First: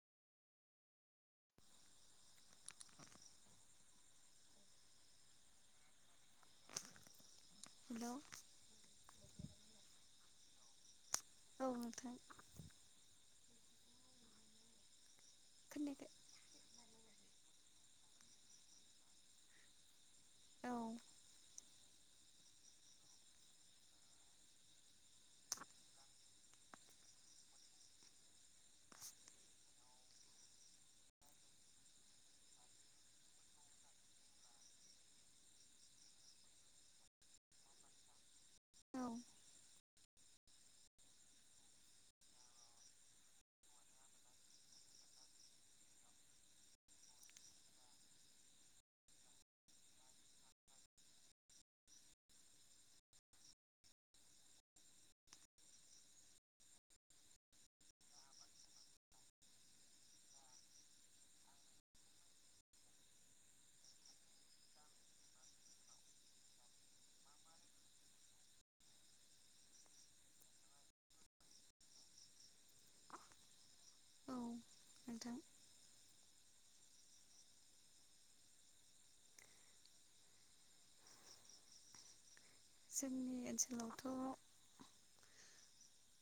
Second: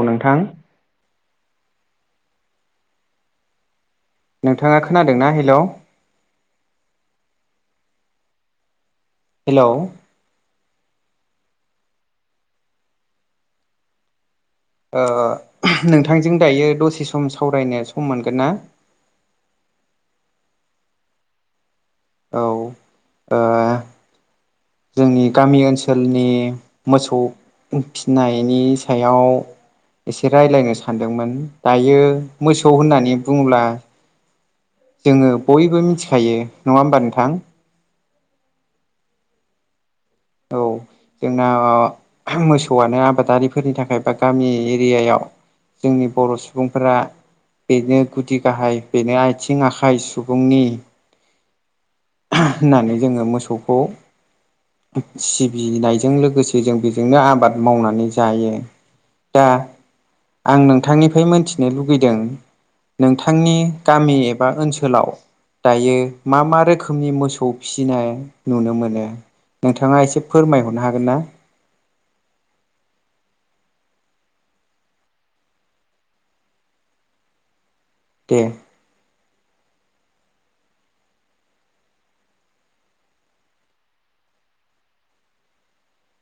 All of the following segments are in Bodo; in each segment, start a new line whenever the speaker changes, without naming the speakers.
औ नोंथां नोंथाङा खोनादोंना हेलौ?
हेलौ
हेलौ
औ नोंथां।
ओ
खोनायाखै
नोंथांजों दायो दसे सम सम सावरायनो सम मोनगोन ना?
औ
औ ओ जोंनि गामि ओनसोलनि मोसौ फिनायनि सायाव एसे रायलायनो सानदोंमोन दायो मोसौ होननानै बुङोब्ला जोङो बयबो मिथिखायो नङा ओमबा नोंथां
औ
औ जोंना मोसौआनो आबादारिफोरनि थाखाय बा गामि एरियायाव जोंनि बर' सुबुंफोरा बेनो गुदि गाहाय बेनो आथिं आखाइ सुबुंनि होननानै जोङो मोसौखौ सिबिनायजों लोगोसे जों बेजोंनो आबाद मावनानै जायो। दा आं नोंथांनिफ्राय मोनथिनो लुबैदों नोंथांनि गामि एबा ओनसोलाव दायो मा मा रोखोमनि मोसौ फिसिनाय नुनो मोनो? नोंथाङा एसे फोरमायहरनो हागोन ना?
औ [unintelligible]
दे
[unintelligible]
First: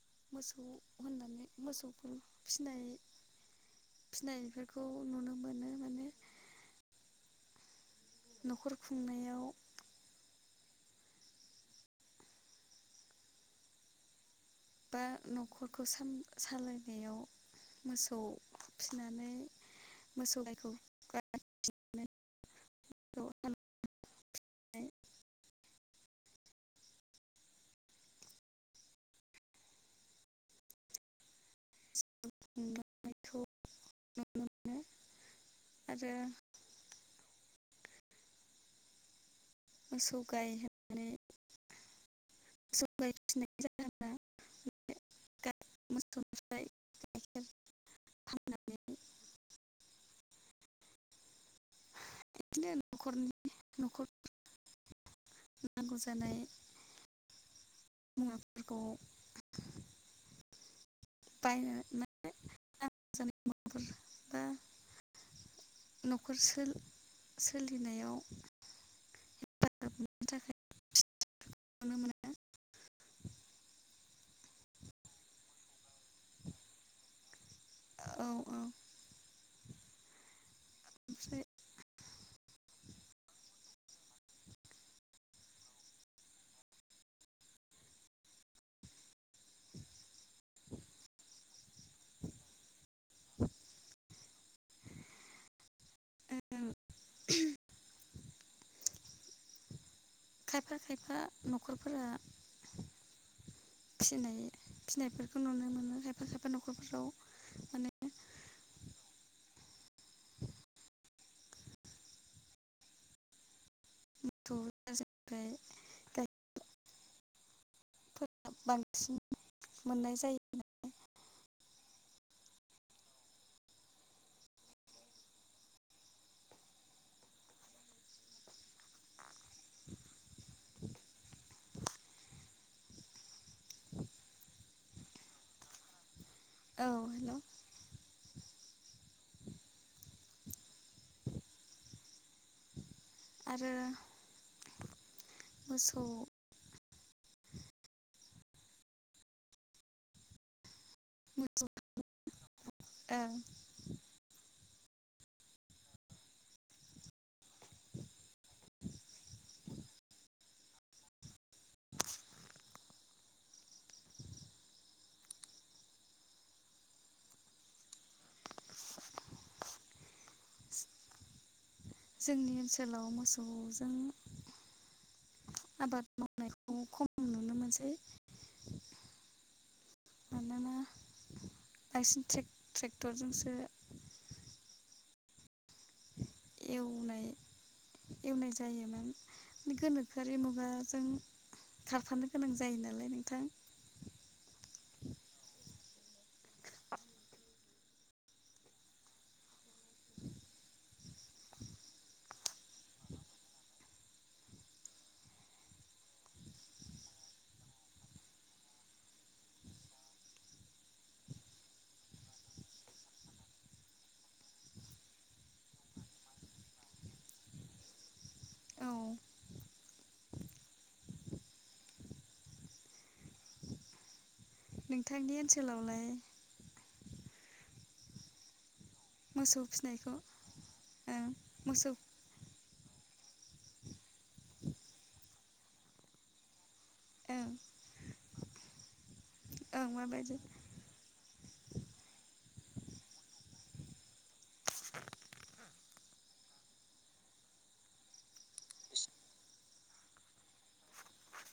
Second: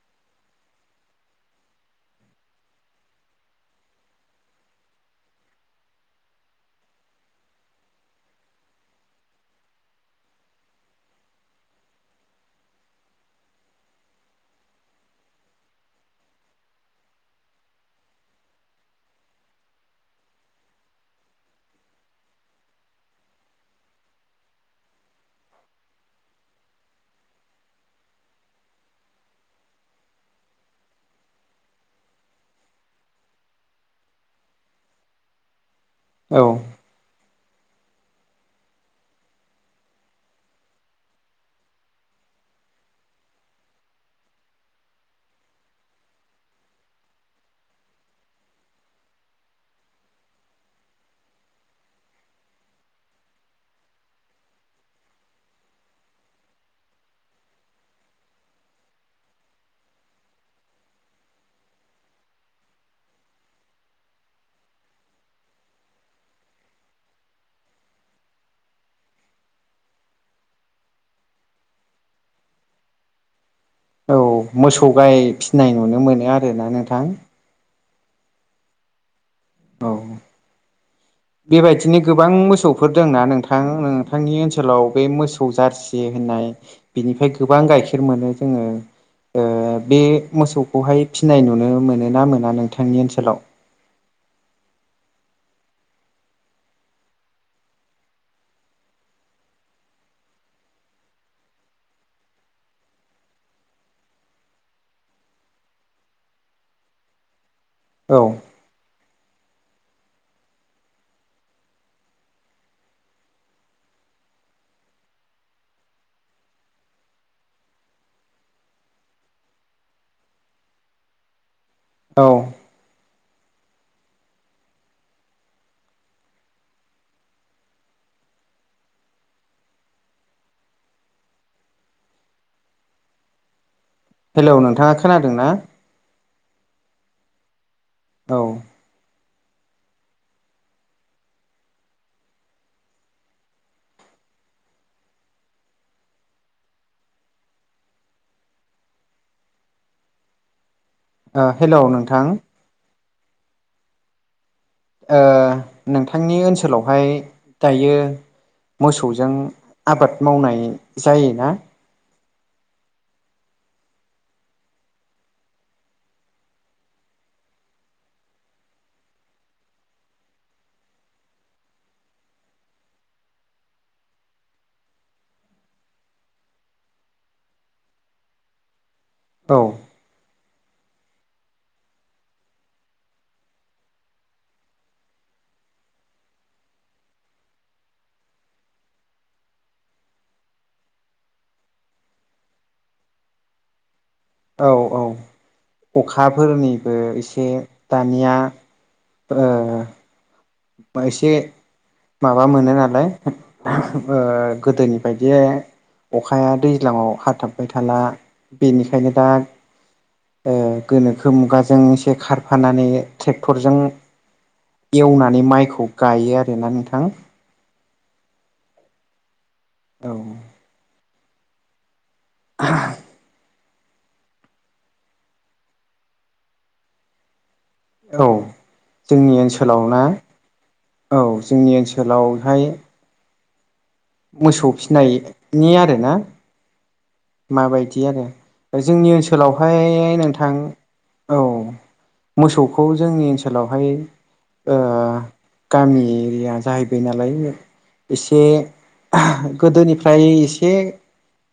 [unintelligible] [unintelligible] [unintelligible] [unintelligible] [unintelligible] [inaudible] गायनायखौ नुनो मोनो आरो
औ
मोसौ गाय होननानै [unintelligible] [unintelligible] इदिनो न'खरनि न'खर नांगौ जानाय [unintelligible] [unintelligible] न'खर सो- सोलिनायाव [unintelligible]
औ मोसौ गाय फिनाय नुनो मोनो आरोना नोंथां
औ औ
औ
ओमफ्राय
बेबायदिनो गोबां मोसौफोर दंना नोंथां नोंथांनि ओनसोलाव बे मोसौ जारसि होननाय बेनिफ्राय गोबां गाइखेर मोनो जोङो बे मोसौखौहाय फिनाय नुनो मोनो ना मोना नोंथांनि ओनसोलाव [unintelligible]
[unintelligible] खायफा खायफा न'खरफोरा फिनाय फिसिनायफोरखौ नुनो मोनो खायफा खायफा न'खरफोराव माने
औ
[unintelligible] फोर बांसिन मोननाय जायो नालाय
औ हेलौ नोंथाङा खोनादों ना?
औ हेल'
औ ओ
आरो मोसौ
ओ हेल' नोंथां
ओं
नोंथांनि ओनसोलावहाय दायो मोसौजों आबाद मावनाय जायोना
जोंनि ओनसोलाव मोसौजों आबाद मावनायखौ खम नुनो मोनसै
औ
मानोना बांसिन ट्रेक्टरजोंसो एवनाय एवनाय जायोमोन गोनोखोआरि मुगाजों खारफानो गोनां जायो नालाय नोंथां
औ औ अखाफोरनिबो एसे दानिया ओ एसे माबा मोनो नालाय ओ गोदोनि बायदि अखाया दैज्लाङाव हाथाब बाय थाला बेनिखायनो दा गोनोखो मुगाजों एसे खारफानानै ट्रेक्टरजों एवनानै माइखौ गायो आरोना नोंथां
औ
औ [unintelligible]
नोंथांनि ओनसोलावलाय
औ जोंनि
मोसौ
ओनसोलाव ना
फिसिनायखौ
औ
ओं
जोंनि
मोसौ
ओनसोलावहाय मोसौ फिसिनायनि आरोना
ओं
माबायदि आरो जोंनि ओनसोलावहाय
ओं माबायदि
नोंथां औ मोसौखौ जोंनि ओनसोलावहाय गामि एरिया जाहैबाय नालाय एसे गोदोनिफ्राय एसे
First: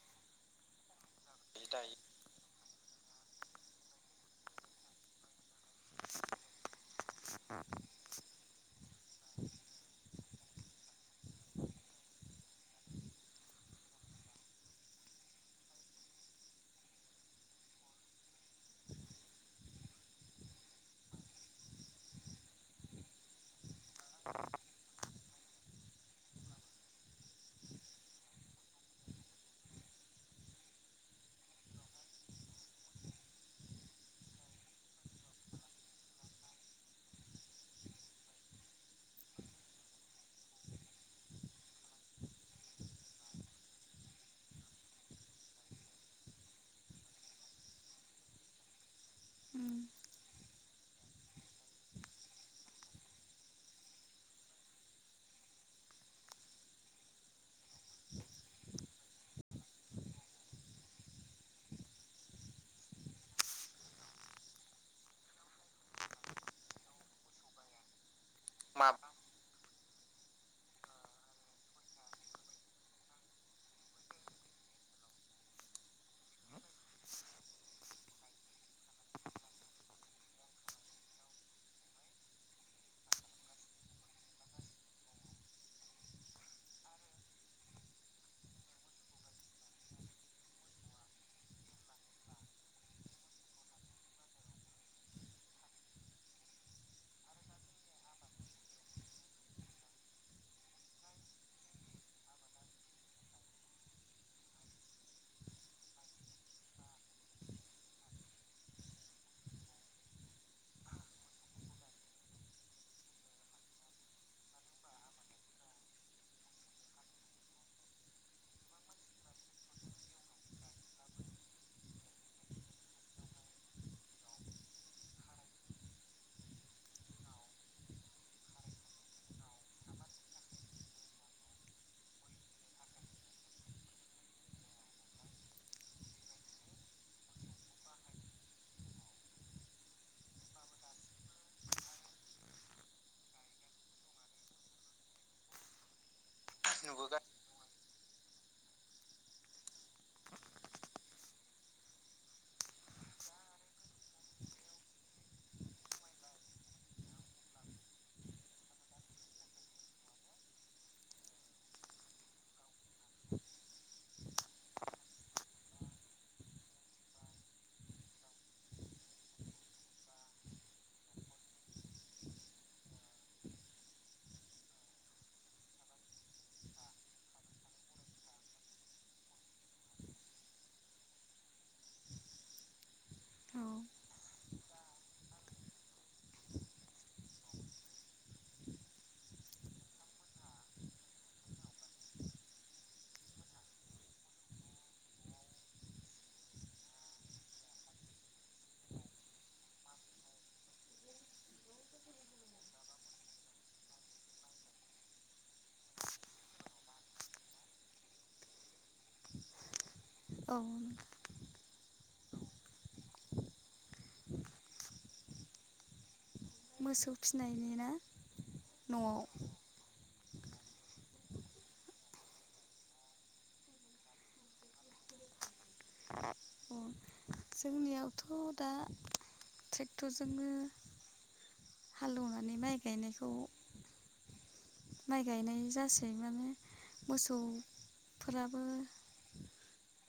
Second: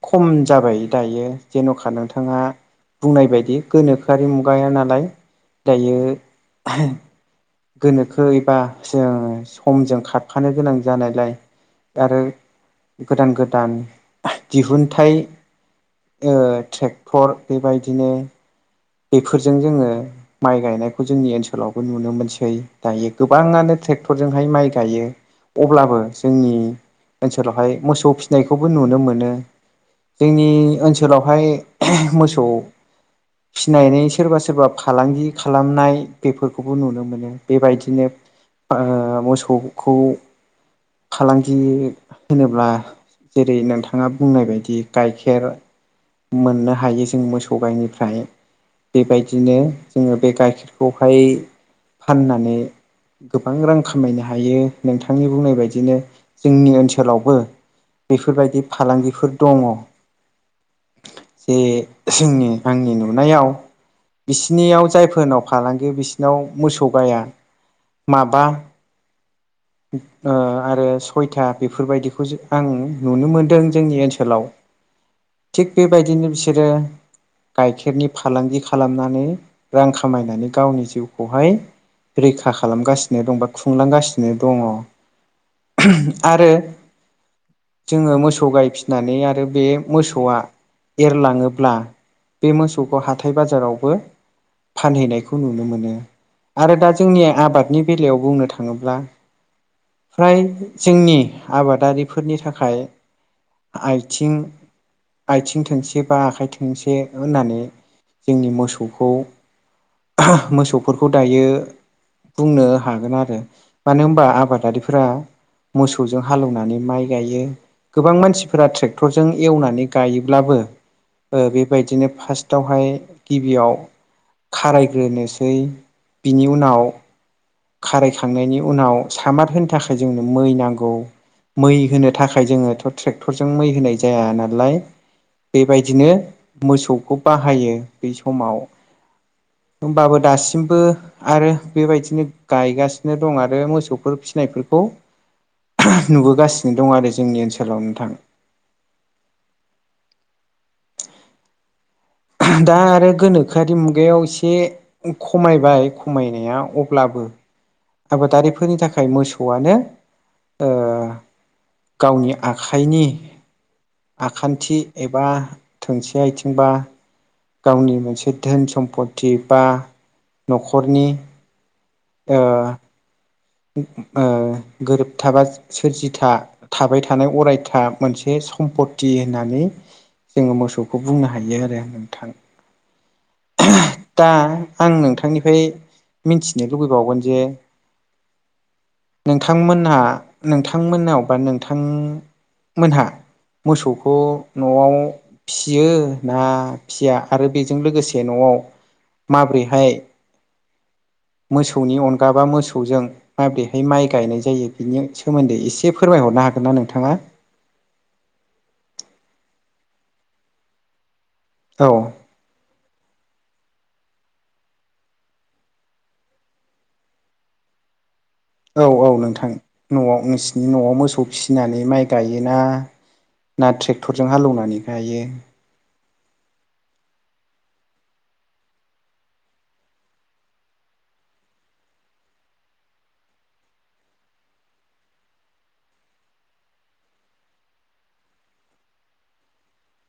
खम जाबाय दायो जेन'खा
दायो
नोंथाङा बुंनाय बायदि गोनोखोआरि मुगाया नालाय दायो गोनोखो एबा जों समजों खारफानो गोनां जानायलाय आरो गोदान गोदान दिहुनथाइ ट्रेक्टर बेबायदिनो बेफोरजों जोङो माइ गायनायखौ जोंनि ओनसोलावबो नुनो मोनसै दायो गोबाङानो ट्रेक्टरजोंहाय माइ गायो अब्लाबो जोंनि ओनसोलावहाय मोसौ फिसिनायखौबो नुनो मोनो जोंनि ओनसोलावहाय मोसौ फिसिनानै सोरबा सोरबा फालांगि खालामनाय बेफोरखौबो नुनो मोनो बेबायदिनो ओ मोसौखौ फालांगि होनोब्ला जेरै नोंथाङा बुंनाय बायदि गाइखेर मोननो हायो जों मोसौ गाइनिफ्राय बेबायदिनो जोङो बे गाइखेरखौहाय फाननानै गोबां रां खामायनो हायो नोंथांनि बुंनाय बायदिनो जोंनि ओनसोलावबो बेफोरबायदि फालांगिफोर दङ ए जोंनि आंनि न' नुनायाव बिसोरनियाव जायफोरनाव फालांगि बिसोरनाव मोसौ गाया माबा
माबा
ओ आरो सयथा बेफोरबायदिखौ आं नुनो मोनदों जोंनि ओनसोलाव थिग बेबायदिनो बिसोरो गाइखेर गाइखेरनि फालांगि खालामनानै रां खामायनानै गावनि जिउखौहाय रैखा खालामगासिनो दं बा खुंलांगासिनो दङ। आरो जोङो मोसौ गायफिसिनानै आरो बे मोसौआ एरलाङोब्ला बे मोसौखौ हाथाय बाजारावबो फानहैनायखौ नुनो मोनो। आरो दा जोंनि आबादनि बेलायाव बुंनो थाङोब्ला फ्राय जोंनि आबादारिफोरनि थाखाय आथिं आथिं थोंसे बा आखाय थोंसे होननानै जोंनि मोसौखौ मोसौफोरखौ दायो बुंनो हागोन आरो मानो होनबा आबादारिफोरा मोसौजों हालौवनानै माइ गायो। गोबां मानसिफोरा ट्रेक्टरजों एवनानै गायोब्लाबो ओ बे बेबायदिनो फार्स्टआवहाय गिबियाव खारायग्रोनोसै बिनि उनाव खारायखांनायनि उनाव सामार होनो थाखाय जोंनो मै नांगौ। मै होनो थाखाय जोङोथ' ट्रेक्टरजों मै होनाय जाया नालाय। बेबायदिनो मोसौखौ बाहायो बै समाव। होनबाबो दासिमबो आरो बेबायदिनो गायगासिनो दं आरो मोसौफोर फिसिनायफोरखौ नुबो गासिनो दं आरो
नुबोगा
जोंनि ओनसोलाव नोंथां। दा आरो गोनोखोआरि मुगायाव एसे खमायबाय खमायनाया अब्लाबो [inaudible] आबादारिफोरनि थाखाय मोसौआनो ओ गावनि आखाइ आखाइनि आखान्थि एबा थोंसे आथिंबा गावनि मोनसे धोन सम्पति बा न'खरनि ओ ओ गोरोबथा बा सोरजिथा थाबाय थानाय अरायथा मोनसे सम्पति होननानै जोङो मोसौखौ बुंनो हायो आरो नोंथां।
औ
दा आं नोंथांनिफ्राय मिथिनो लुबैबावगोन जे नोंथांमोनहा नोंथांमोननाव बा नोंथांमोनहा मोसौखौ न'वाव फियो ना फिया आरो बेजों लोगोसे न'वाव माब्रैहाय मोसौनि अनगा बा मोसौ मोसौजों माबोरैहाय माइ गायनाय जायो बिनि सोमोन्दै एसे फोरमायहरनो हागोन ना नोंथाङा? [inaudible]
औ
औ
मोसौ फिनायनि ना?
औ
न'आव
औ नोंथां न'वाव नोंसिनि न'आव मोसौ फिसिनानै माइ गायोना ना ट्रेक्टरजों हालौवनानै गायो?
अ जोंनियावथ' दा ट्रेक्टरजोंनो हालेवनानै माइ गायनायखौ माइ गायनाय जासै माने मोसौ फोराबो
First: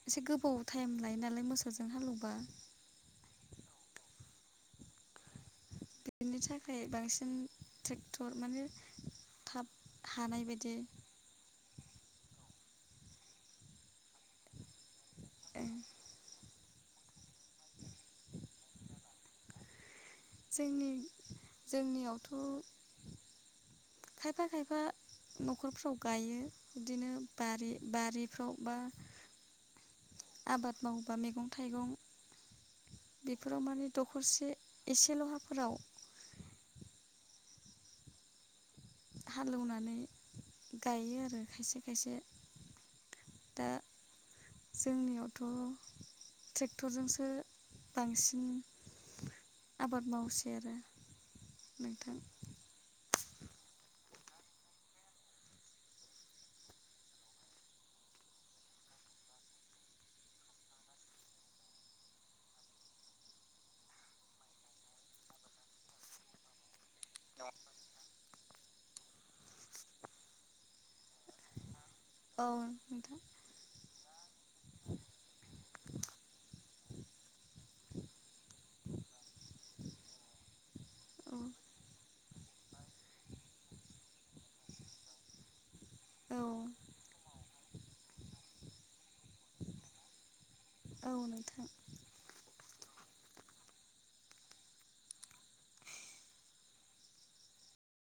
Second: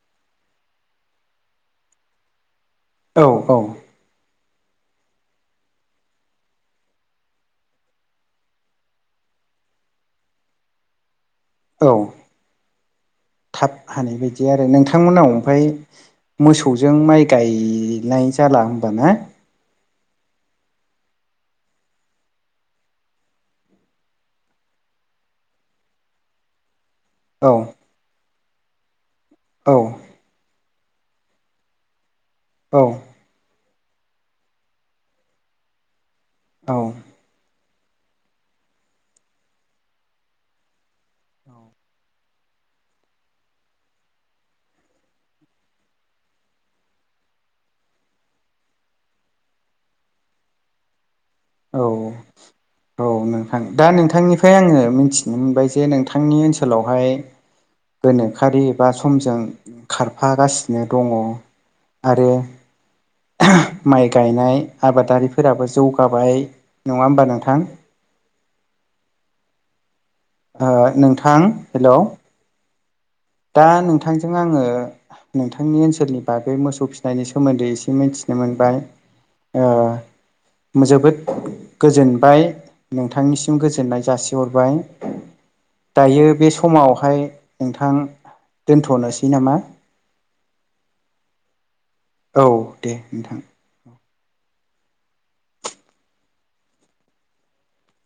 एसे गोबाव टाइम लायो नालाय मोसौजों हालेवबा।
औ औ
बेनि थाखाय बांसिन ट्रेक्टर माने थाब हानाय बायदि
औ थाब हानाय बायदि आरो नोंथांमोनाव ओमफाय मोसौजों माइ गायनाय जाला होमबा ना?
जोंनि जोंनियावथ' खायफा खायफा न'खरफ्राव गायो बिदिनो
औ
बारि बारिफ्राव बा
औ
आबाद मावोबा मैगं थाइगं
औ
बेफोराव माने दखरसे एसेल' हाफोराव
औ
हालेवनानै गायो आरो खायसे खायसे दा जोंनियावथ' ट्रेक्टरजोंसो बांसिन आबाद मावसै आरो
औ
नोंथां
औ नोंथां दा नोंथांनिफ्राय आङो मिथिनो मोनबाय जे नोंथांनि ओनसोलावहाय गोनोखोआरि एबा समजों खारफागासिनो दङ आरो माइ गायनाय आबादारिफोराबो जौगाबाय नङा होमबा नोंथां ओ नोंथां हेल'
औ नोंथां
दा नोंथांजों आङो नोंथांनि ओनसोलनि बागै मोसौ फिसिनायनि सोमोन्दै एसे मिथिनो मोनबाय ओ जोबोद
औ
गोजोनबाय नोंथांनिसिम गोजोननाय जासिहरबाय दायो
औ
बे समावहाय नोंथां दोनथ'नोसै नामा
औ नोंथां
औ दे नोंथां